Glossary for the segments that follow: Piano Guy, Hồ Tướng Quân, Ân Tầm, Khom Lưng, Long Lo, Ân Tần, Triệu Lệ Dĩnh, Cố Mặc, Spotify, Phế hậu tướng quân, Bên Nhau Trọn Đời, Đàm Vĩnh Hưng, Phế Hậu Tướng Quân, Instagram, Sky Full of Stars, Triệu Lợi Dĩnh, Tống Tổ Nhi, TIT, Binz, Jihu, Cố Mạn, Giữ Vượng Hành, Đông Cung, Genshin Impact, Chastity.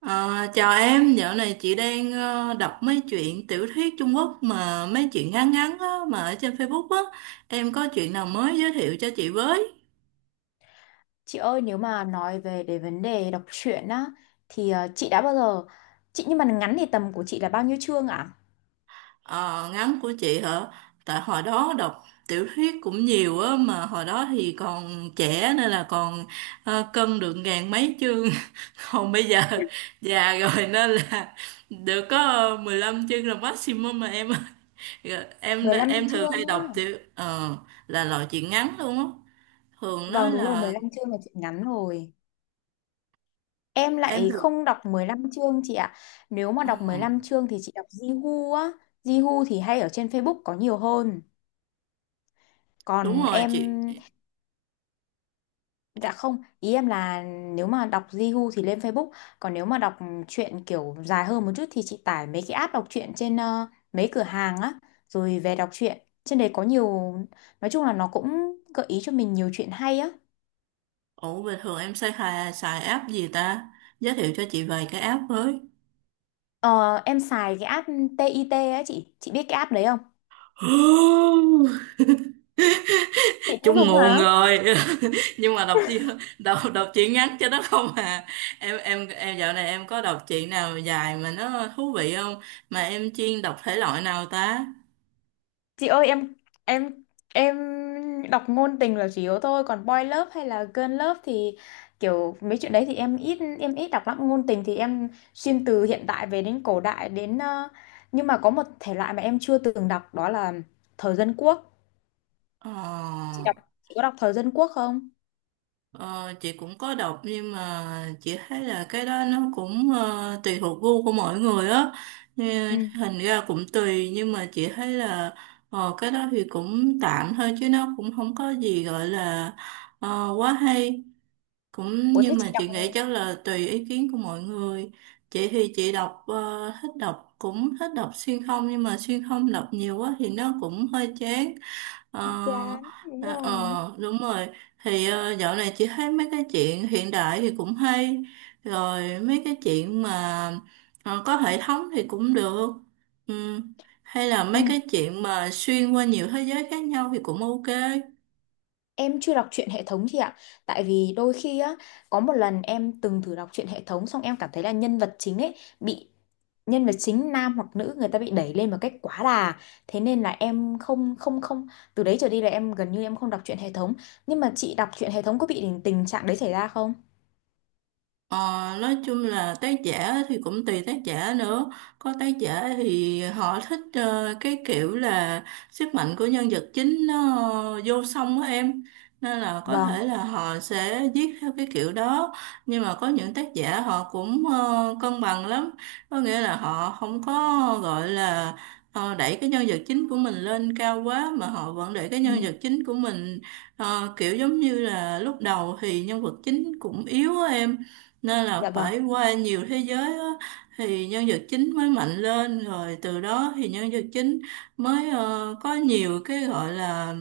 Ờ, Chào em, dạo này chị đang đọc mấy chuyện tiểu thuyết Trung Quốc mà mấy chuyện ngắn ngắn á, mà ở trên Facebook á. Em có chuyện nào mới giới thiệu cho chị với? Chị ơi nếu mà nói về cái vấn đề đọc truyện á thì chị đã bao giờ chị nhưng mà ngắn thì tầm của chị là bao nhiêu chương ạ? Ờ, Ngắn của chị hả? Tại hồi đó đọc tiểu thuyết cũng nhiều á, mà hồi đó thì còn trẻ nên là còn cân được ngàn mấy chương. Còn bây giờ già rồi nên là được có 15 chương là maximum mà em. Rồi. Em 15 em thường hay chương á. đọc là loại chuyện ngắn luôn á. Thường nó Vâng đúng rồi, là 15 chương là chị ngắn rồi. Em em lại được. không đọc 15 chương chị ạ. Nếu mà Ờ, đọc 15 chương thì chị đọc Jihu á. Jihu thì hay ở trên Facebook có nhiều hơn. Đúng Còn rồi em chị. dạ không, ý em là nếu mà đọc Jihu thì lên Facebook, còn nếu mà đọc truyện kiểu dài hơn một chút thì chị tải mấy cái app đọc truyện trên mấy cửa hàng á, rồi về đọc truyện. Trên đấy có nhiều, nói chung là nó cũng gợi ý cho mình nhiều chuyện hay á. Ủa bình thường em xài app gì ta? Giới thiệu cho chị vài cái app với. Ờ, em xài cái app TIT á chị biết cái app đấy không? Chị cũng Chung dùng nguồn hả? rồi. Nhưng mà đọc chị đọc đọc chị ngắn cho nó không à? Em dạo này em có đọc chị nào dài mà nó thú vị không? Mà em chuyên đọc thể loại nào ta? Chị ơi em em em đọc ngôn tình là chủ yếu thôi, còn boy love hay là girl love thì kiểu mấy chuyện đấy thì em ít đọc lắm. Ngôn tình thì em xuyên từ hiện đại về đến cổ đại đến nhưng mà có một thể loại mà em chưa từng đọc đó là thời dân quốc. ờ Chị đọc, chị có đọc thời dân quốc không? Ờ, chị cũng có đọc nhưng mà chị thấy là cái đó nó cũng tùy thuộc gu của mỗi người á. Ừ. Như hình ra cũng tùy nhưng mà chị thấy là cái đó thì cũng tạm thôi chứ nó cũng không có gì gọi là quá hay. Cũng Ủa thế nhưng chị mà đọc chị nghĩ chắc là tùy ý kiến của mọi người. Chị thì chị đọc thích đọc cũng thích đọc xuyên không nhưng mà xuyên không đọc nhiều quá thì nó cũng hơi chán. Ờ, bị chán đúng rồi. Đúng rồi. Thì dạo này chị thấy mấy cái chuyện hiện đại thì cũng hay, rồi mấy cái chuyện mà có hệ thống thì cũng được. Ừ. Hay là Ừ. mấy cái chuyện mà xuyên qua nhiều thế giới khác nhau thì cũng ok. Em chưa đọc truyện hệ thống chị ạ. Tại vì đôi khi á có một lần em từng thử đọc truyện hệ thống. Xong em cảm thấy là nhân vật chính ấy bị, nhân vật chính nam hoặc nữ người ta bị đẩy lên một cách quá đà, thế nên là em không không không từ đấy trở đi là em gần như em không đọc truyện hệ thống. Nhưng mà chị đọc truyện hệ thống có bị tình tình trạng đấy xảy ra không? Ờ, nói chung là tác giả thì cũng tùy tác giả nữa. Có tác giả thì họ thích cái kiểu là sức mạnh của nhân vật chính nó vô song á em, nên là có Vâng. thể là họ sẽ viết theo cái kiểu đó. Nhưng mà có những tác giả họ cũng cân bằng lắm, có nghĩa là họ không có gọi là đẩy cái nhân vật chính của mình lên cao quá mà họ vẫn để cái Ừ. nhân vật chính của mình kiểu giống như là lúc đầu thì nhân vật chính cũng yếu á em, nên là Dạ vâng. phải qua nhiều thế giới á, thì nhân vật chính mới mạnh lên rồi từ đó thì nhân vật chính mới có nhiều cái gọi là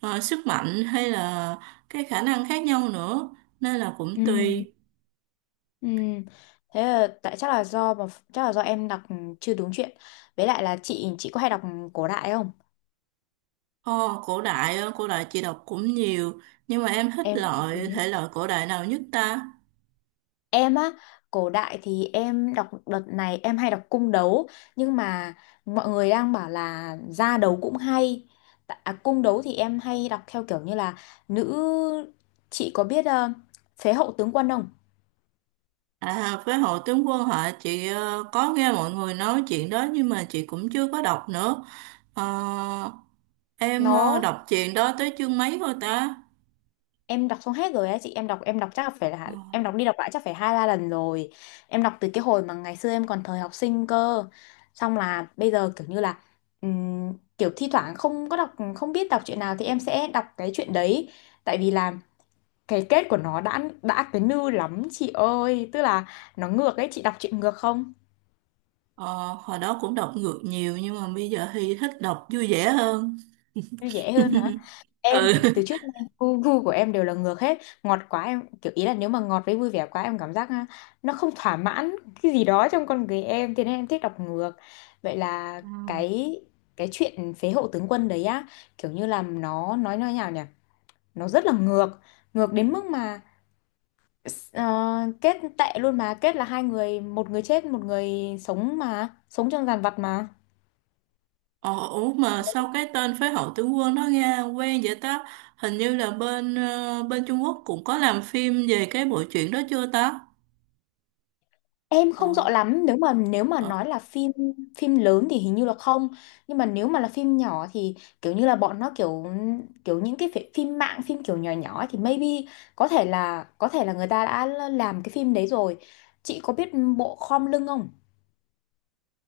sức mạnh hay là cái khả năng khác nhau nữa, nên là Ừ. cũng tùy. Ừ. Thế là, tại chắc là do mà chắc là do em đọc chưa đúng chuyện. Với lại là chị có hay đọc cổ đại không? Ồ, cổ đại á, cổ đại chị đọc cũng nhiều, nhưng mà em thích Em cũng loại thế. thể loại cổ đại nào nhất ta? Em á, cổ đại thì em đọc, đợt này em hay đọc cung đấu, nhưng mà mọi người đang bảo là ra đấu cũng hay. Cung đấu thì em hay đọc theo kiểu như là nữ, chị có biết Phế Hậu Tướng Quân không? À, với Hồ Tướng Quân hả? Chị có nghe mọi người nói chuyện đó nhưng mà chị cũng chưa có đọc nữa. Ờ, em Nó đọc chuyện đó tới chương mấy thôi ta? em đọc xong hết rồi á chị. Em đọc, em đọc chắc là phải Ờ, là em đọc đi đọc lại chắc phải 2-3 lần rồi. Em đọc từ cái hồi mà ngày xưa em còn thời học sinh cơ, xong là bây giờ kiểu như là kiểu thi thoảng không có đọc, không biết đọc chuyện nào thì em sẽ đọc cái chuyện đấy. Tại vì là cái kết của nó đã cái nư lắm chị ơi, tức là nó ngược ấy. Chị đọc chuyện ngược không? ờ, Hồi đó cũng đọc ngược nhiều nhưng mà bây giờ thì thích đọc vui vẻ hơn. Như dễ hơn hả? Em Ừ. thì từ trước nay gu của em đều là ngược hết, ngọt quá em kiểu ý là nếu mà ngọt với vui vẻ quá em cảm giác nó không thỏa mãn cái gì đó trong con người em, thế nên em thích đọc ngược. Vậy là Ừ. cái chuyện Phế Hậu Tướng Quân đấy á kiểu như là nó nói như thế nào nhỉ, nó rất là ngược, ngược đến mức mà ờ, kết tệ luôn, mà kết là hai người, một người chết, một người sống mà sống trong dàn vật mà. Ờ, Ủa mà sao cái tên Phế Hậu Tướng Quân nó nghe quen vậy ta? Hình như là bên Trung Quốc cũng có làm phim về cái bộ truyện đó chưa ta? Em không rõ Ờ, lắm, nếu mà ờ. nói là phim, phim lớn thì hình như là không, nhưng mà nếu mà là phim nhỏ thì kiểu như là bọn nó kiểu, kiểu những cái phim mạng phim kiểu nhỏ nhỏ ấy thì maybe có thể là, có thể là người ta đã làm cái phim đấy rồi. Chị có biết bộ Khom Lưng không?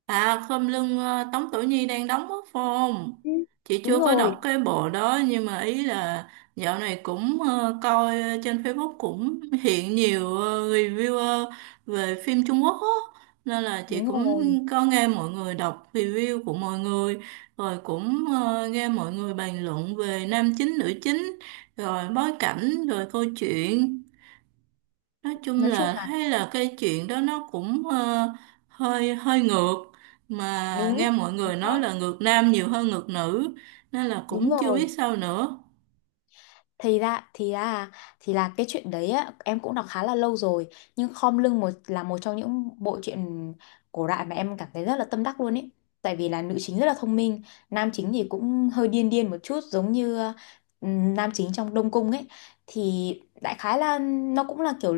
À khom lưng, Tống Tổ Nhi đang đóng mất phong. Ừ. Chị chưa Đúng có đọc rồi, cái bộ đó nhưng mà ý là dạo này cũng coi trên Facebook cũng hiện nhiều reviewer về phim Trung Quốc á. Nên là chị đúng cũng rồi, có nghe mọi người đọc review của mọi người rồi cũng nghe mọi người bàn luận về nam chính nữ chính rồi bối cảnh rồi câu chuyện, nói chung nói chung là là thấy là cái chuyện đó nó cũng hơi hơi ngược, mà đúng, nghe mọi chính người nói xác, là ngược nam nhiều hơn ngược nữ nên là đúng cũng chưa biết rồi, sao nữa. thì ra thì ra, thì là cái chuyện đấy á, em cũng đọc khá là lâu rồi, nhưng Khom Lưng một là một trong những bộ truyện cổ đại mà em cảm thấy rất là tâm đắc luôn ấy. Tại vì là nữ chính rất là thông minh, nam chính thì cũng hơi điên điên một chút giống như ừ, nam chính trong Đông Cung ấy. Thì đại khái là nó cũng là kiểu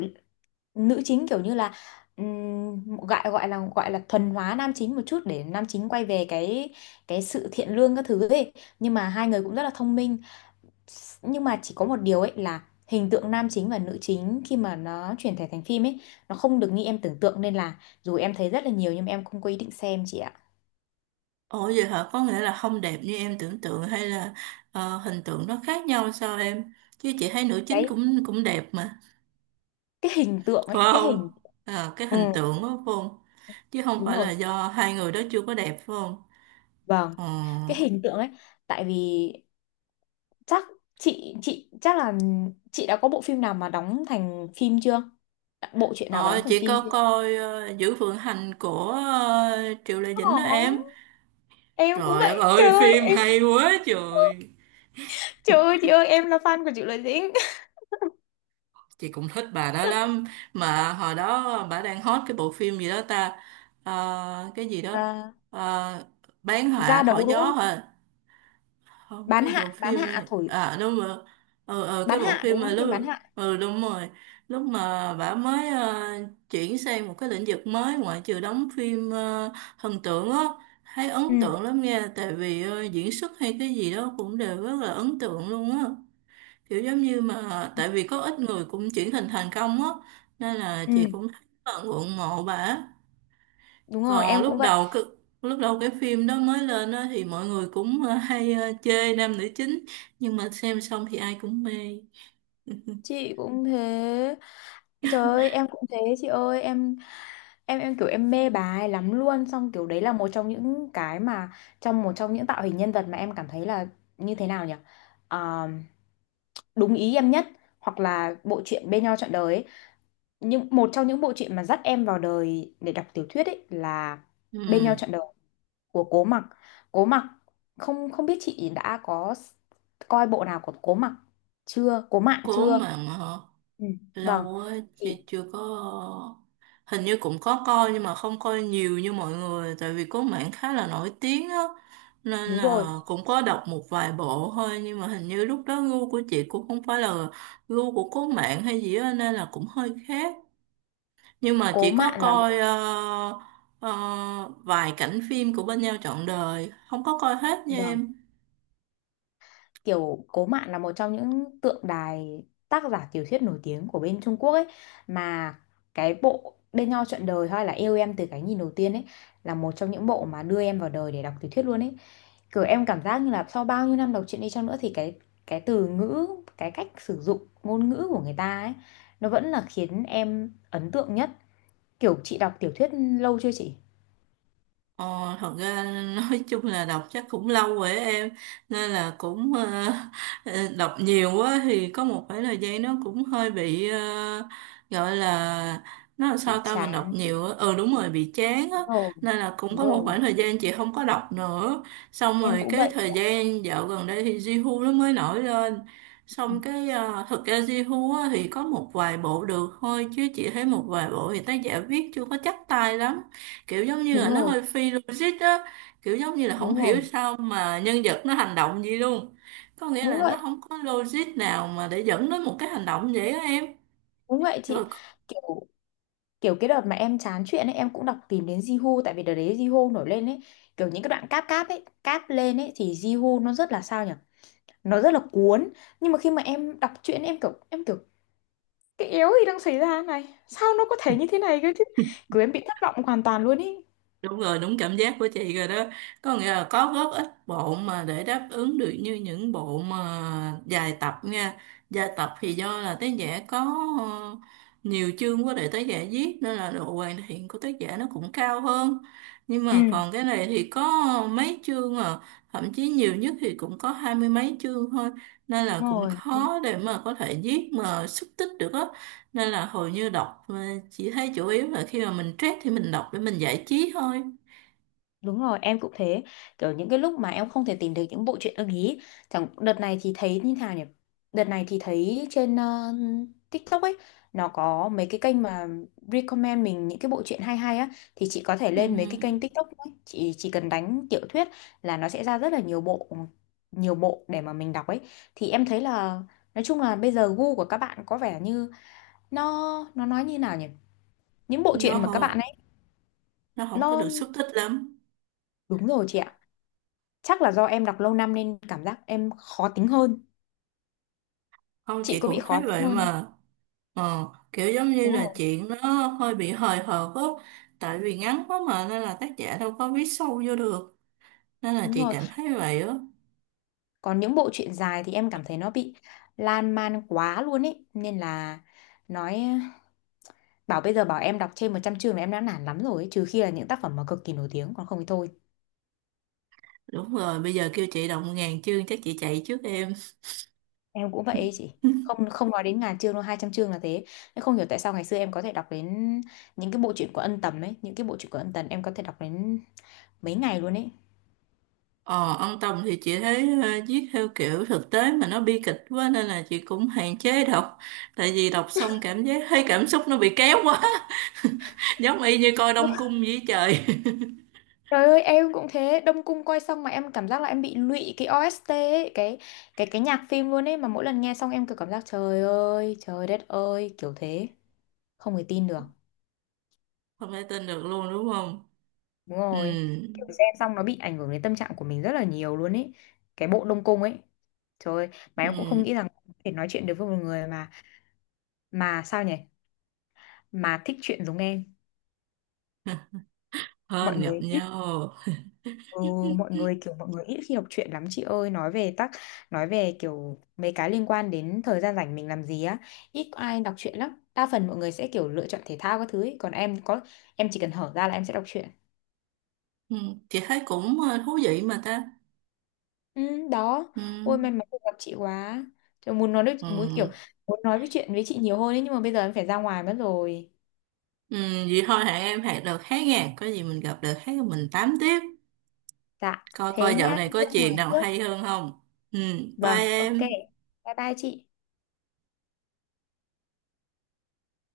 nữ chính kiểu như là gọi gọi là thuần hóa nam chính một chút để nam chính quay về cái sự thiện lương các thứ ấy. Nhưng mà hai người cũng rất là thông minh, nhưng mà chỉ có một điều ấy là hình tượng nam chính và nữ chính khi mà nó chuyển thể thành phim ấy nó không được như em tưởng tượng, nên là dù em thấy rất là nhiều nhưng mà em không có ý định xem chị ạ. Ủa vậy hả, có nghĩa là không đẹp như em tưởng tượng hay là hình tượng nó khác nhau sao em, chứ chị thấy nữ chính cái cũng cũng đẹp mà cái hình tượng phải ấy, cái hình, không? Cái ừ, hình tượng đó phải không, chứ không đúng phải rồi, là do hai người đó chưa có đẹp phải không? vâng, Ờ, cái hình tượng ấy. Tại vì chắc chị chắc là chị đã có bộ phim nào mà đóng thành phim chưa, bộ truyện nào mà ờ, đóng thành chị phim có chưa. coi Giữ Vượng Hành của Triệu Lệ Dĩnh đó em. Ồ, em cũng Trời đất vậy, trời ơi, ơi, phim hay quá trời. trời ơi chị ơi, em là fan của Triệu Lợi Dĩnh. Chị cũng thích bà đó lắm. Mà hồi đó bà đang hot cái bộ phim gì đó ta. Cái gì đó. À, Ờ, bán ra họa thổi đấu đúng gió không, hả? Không, bán cái bộ hạ, bán phim hạ này. thổi, À đúng rồi. Ừ, ừ, bán cái bộ hạ đúng phim mà không, phim lúc. bán hạ, Ừ, đúng rồi. Lúc mà bà mới chuyển sang một cái lĩnh vực mới ngoại trừ đóng phim thần tượng á. Thấy ừ, ấn tượng lắm nha. Tại vì diễn xuất hay cái gì đó cũng đều rất là ấn tượng luôn á. Kiểu giống như mà tại vì có ít người cũng chuyển hình thành công á, nên là ừ, chị cũng thấy rất là ngưỡng mộ bà. đúng rồi, Còn em lúc cũng vậy đầu cái lúc đầu cái phim đó mới lên á thì mọi người cũng hay chê nam nữ chính nhưng mà xem xong thì ai cũng mê. chị, cũng thế, trời ơi em cũng thế chị ơi, em em kiểu em mê bà ấy lắm luôn, xong kiểu đấy là một trong những cái mà trong một trong những tạo hình nhân vật mà em cảm thấy là như thế nào nhỉ, Ờ, đúng ý em nhất. Hoặc là bộ truyện Bên Nhau Trọn Đời ấy, những một trong những bộ truyện mà dắt em vào đời để đọc tiểu thuyết ấy là Ừ, Bên Nhau Trọn Đời của Cố Mặc. Cố Mặc, không không biết chị đã có coi bộ nào của Cố Mặc chưa? Cố Mạn cố chưa? mà họ. Ừ. Vâng, Lâu á chị thì chưa có. Hình như cũng có coi nhưng mà không coi nhiều như mọi người tại vì có mảng khá là nổi tiếng á, nên đúng rồi, là cũng có đọc một vài bộ thôi nhưng mà hình như lúc đó gu của chị cũng không phải là gu của cố mạng hay gì á, nên là cũng hơi khác. Nhưng mà Cố chị có Mạn là một, coi ờ, vài cảnh phim của Bên Nhau Trọn Đời, không có coi hết nha vâng, em. kiểu Cố Mạn là một trong những tượng đài tác giả tiểu thuyết nổi tiếng của bên Trung Quốc ấy. Mà cái bộ Bên Nhau Trọn Đời hay là Yêu Em Từ Cái Nhìn Đầu Tiên ấy là một trong những bộ mà đưa em vào đời để đọc tiểu thuyết luôn ấy. Kiểu em cảm giác như là sau bao nhiêu năm đọc truyện đi chăng nữa thì cái từ ngữ, cái cách sử dụng ngôn ngữ của người ta ấy nó vẫn là khiến em ấn tượng nhất. Kiểu chị đọc tiểu thuyết lâu chưa chị? Ờ, Thật ra nói chung là đọc chắc cũng lâu rồi á em, nên là cũng ờ, đọc nhiều quá thì có một khoảng thời gian nó cũng hơi bị gọi là nó làm sao Bị ta, mình đọc chán, nhiều á, ừ đúng rồi, bị chán á, đúng rồi. nên là cũng Đúng có một rồi, khoảng thời gian chị không có đọc nữa. Xong em rồi cũng cái vậy thời chị ạ. gian dạo gần đây thì Jihu nó mới nổi lên, Ừ, xong cái thực ra Jihu á, thì có một vài bộ được thôi chứ chị thấy một vài bộ thì tác giả viết chưa có chắc tay lắm, kiểu giống như đúng là nó rồi, hơi phi logic á, kiểu giống như là không đúng hiểu rồi. sao mà nhân vật nó hành động gì luôn, có nghĩa Đúng là nó vậy, không có logic nào mà để dẫn đến một cái hành động vậy á em. đúng vậy Rồi. chị. Kiểu kiểu cái đợt mà em chán chuyện ấy em cũng đọc tìm đến Jihu, tại vì đợt đấy Jihu nổi lên ấy, kiểu những cái đoạn cáp cáp ấy, cáp lên ấy thì Jihu nó rất là sao nhỉ? Nó rất là cuốn. Nhưng mà khi mà em đọc truyện em kiểu cái yếu gì đang xảy ra này, sao nó có thể như thế này cơ chứ, cứ em bị thất vọng hoàn toàn luôn ý. Đúng rồi, đúng cảm giác của chị rồi đó, có nghĩa là có góp ít bộ mà để đáp ứng được như những bộ mà dài tập nha. Dài tập thì do là tác giả có ờ, nhiều chương quá để tác giả viết nên là độ hoàn thiện của tác giả nó cũng cao hơn. Nhưng Ừ, mà còn cái này thì có mấy chương à, thậm chí nhiều nhất thì cũng có hai mươi mấy chương thôi, nên đúng là cũng rồi, khó để mà có thể viết mà xúc tích được á. Nên là hầu như đọc chị thấy chủ yếu là khi mà mình stress thì mình đọc để mình giải trí thôi. đúng rồi, em cũng thế. Kiểu những cái lúc mà em không thể tìm được những bộ truyện ưng ý. Chẳng đợt này thì thấy như nào nhỉ? Đợt này thì thấy trên TikTok ấy, nó có mấy cái kênh mà recommend mình những cái bộ truyện hay hay á, thì chị có thể Ừ, lên mấy cái kênh TikTok ấy, chị chỉ cần đánh tiểu thuyết là nó sẽ ra rất là nhiều bộ, nhiều bộ để mà mình đọc ấy. Thì em thấy là nói chung là bây giờ gu của các bạn có vẻ như nó nói như nào nhỉ? Những bộ truyện nó mà các bạn không ấy nó không có nó được xúc tích lắm. đúng rồi chị ạ. Chắc là do em đọc lâu năm nên cảm giác em khó tính hơn. Không, Chị chị có bị cũng khó thấy tính vậy hơn không? mà. ờ, Kiểu giống như Đúng là rồi, chuyện nó hơi bị hời hợt á, tại vì ngắn quá mà nên là tác giả đâu có viết sâu vô được, nên là đúng chị rồi. cảm thấy vậy á. Còn những bộ truyện dài thì em cảm thấy nó bị lan man quá luôn ấy. Nên là nói bảo bây giờ bảo em đọc trên 100 chương là em đã nản lắm rồi ấy. Trừ khi là những tác phẩm mà cực kỳ nổi tiếng còn không thì thôi. Đúng rồi, bây giờ kêu chị đọc ngàn chương chắc chị chạy trước em. Em cũng vậy ấy chị. Không không nói đến ngàn chương đâu, 200 chương là thế. Em không hiểu tại sao ngày xưa em có thể đọc đến những cái bộ truyện của Ân Tầm ấy, những cái bộ truyện của Ân Tần em có thể đọc đến mấy ngày luôn ấy. Ờ, ông Tùng thì chị thấy viết theo kiểu thực tế mà nó bi kịch quá nên là chị cũng hạn chế đọc, tại vì đọc xong cảm giác thấy cảm xúc nó bị kéo quá. Giống y như coi Đông Cung với trời. Trời ơi em cũng thế, Đông Cung coi xong mà em cảm giác là em bị lụy cái OST ấy, cái cái nhạc phim luôn ấy, mà mỗi lần nghe xong em kiểu cảm giác trời ơi trời đất ơi kiểu thế, không thể tin được, Không thể tin được luôn đúng không? đúng Ừ. rồi, kiểu xem xong nó bị ảnh hưởng đến tâm trạng của mình rất là nhiều luôn ấy, cái bộ Đông Cung ấy, trời ơi, mà em cũng không Ừ. nghĩ rằng có thể nói chuyện được với một người mà sao nhỉ mà thích chuyện giống em. Mọi Hên gặp người ít, nhau. ừ, mọi người kiểu mọi người ít khi đọc truyện lắm chị ơi, nói về tắc nói về kiểu mấy cái liên quan đến thời gian rảnh mình làm gì á, ít có ai đọc truyện lắm, đa phần mọi người sẽ kiểu lựa chọn thể thao các thứ ấy. Còn em có em chỉ cần hở ra là em sẽ đọc truyện. Ừ. Chị thấy cũng thú vị mà ta. Ừ, đó. Ừ. Ôi may mắn được gặp chị quá. Trời, muốn nói được Ừ. muốn kiểu muốn nói với chuyện với chị nhiều hơn ấy nhưng mà bây giờ em phải ra ngoài mất rồi. Ừ. Vậy thôi, hẹn em, hẹn đợt khác nha, có gì mình gặp đợt khác mình tám tiếp. Dạ Coi coi thế nhá dạo này em đi có ra chuyện ngoài nào trước. hay hơn không. Ừ. Bye Vâng, ok. em. Bye bye chị.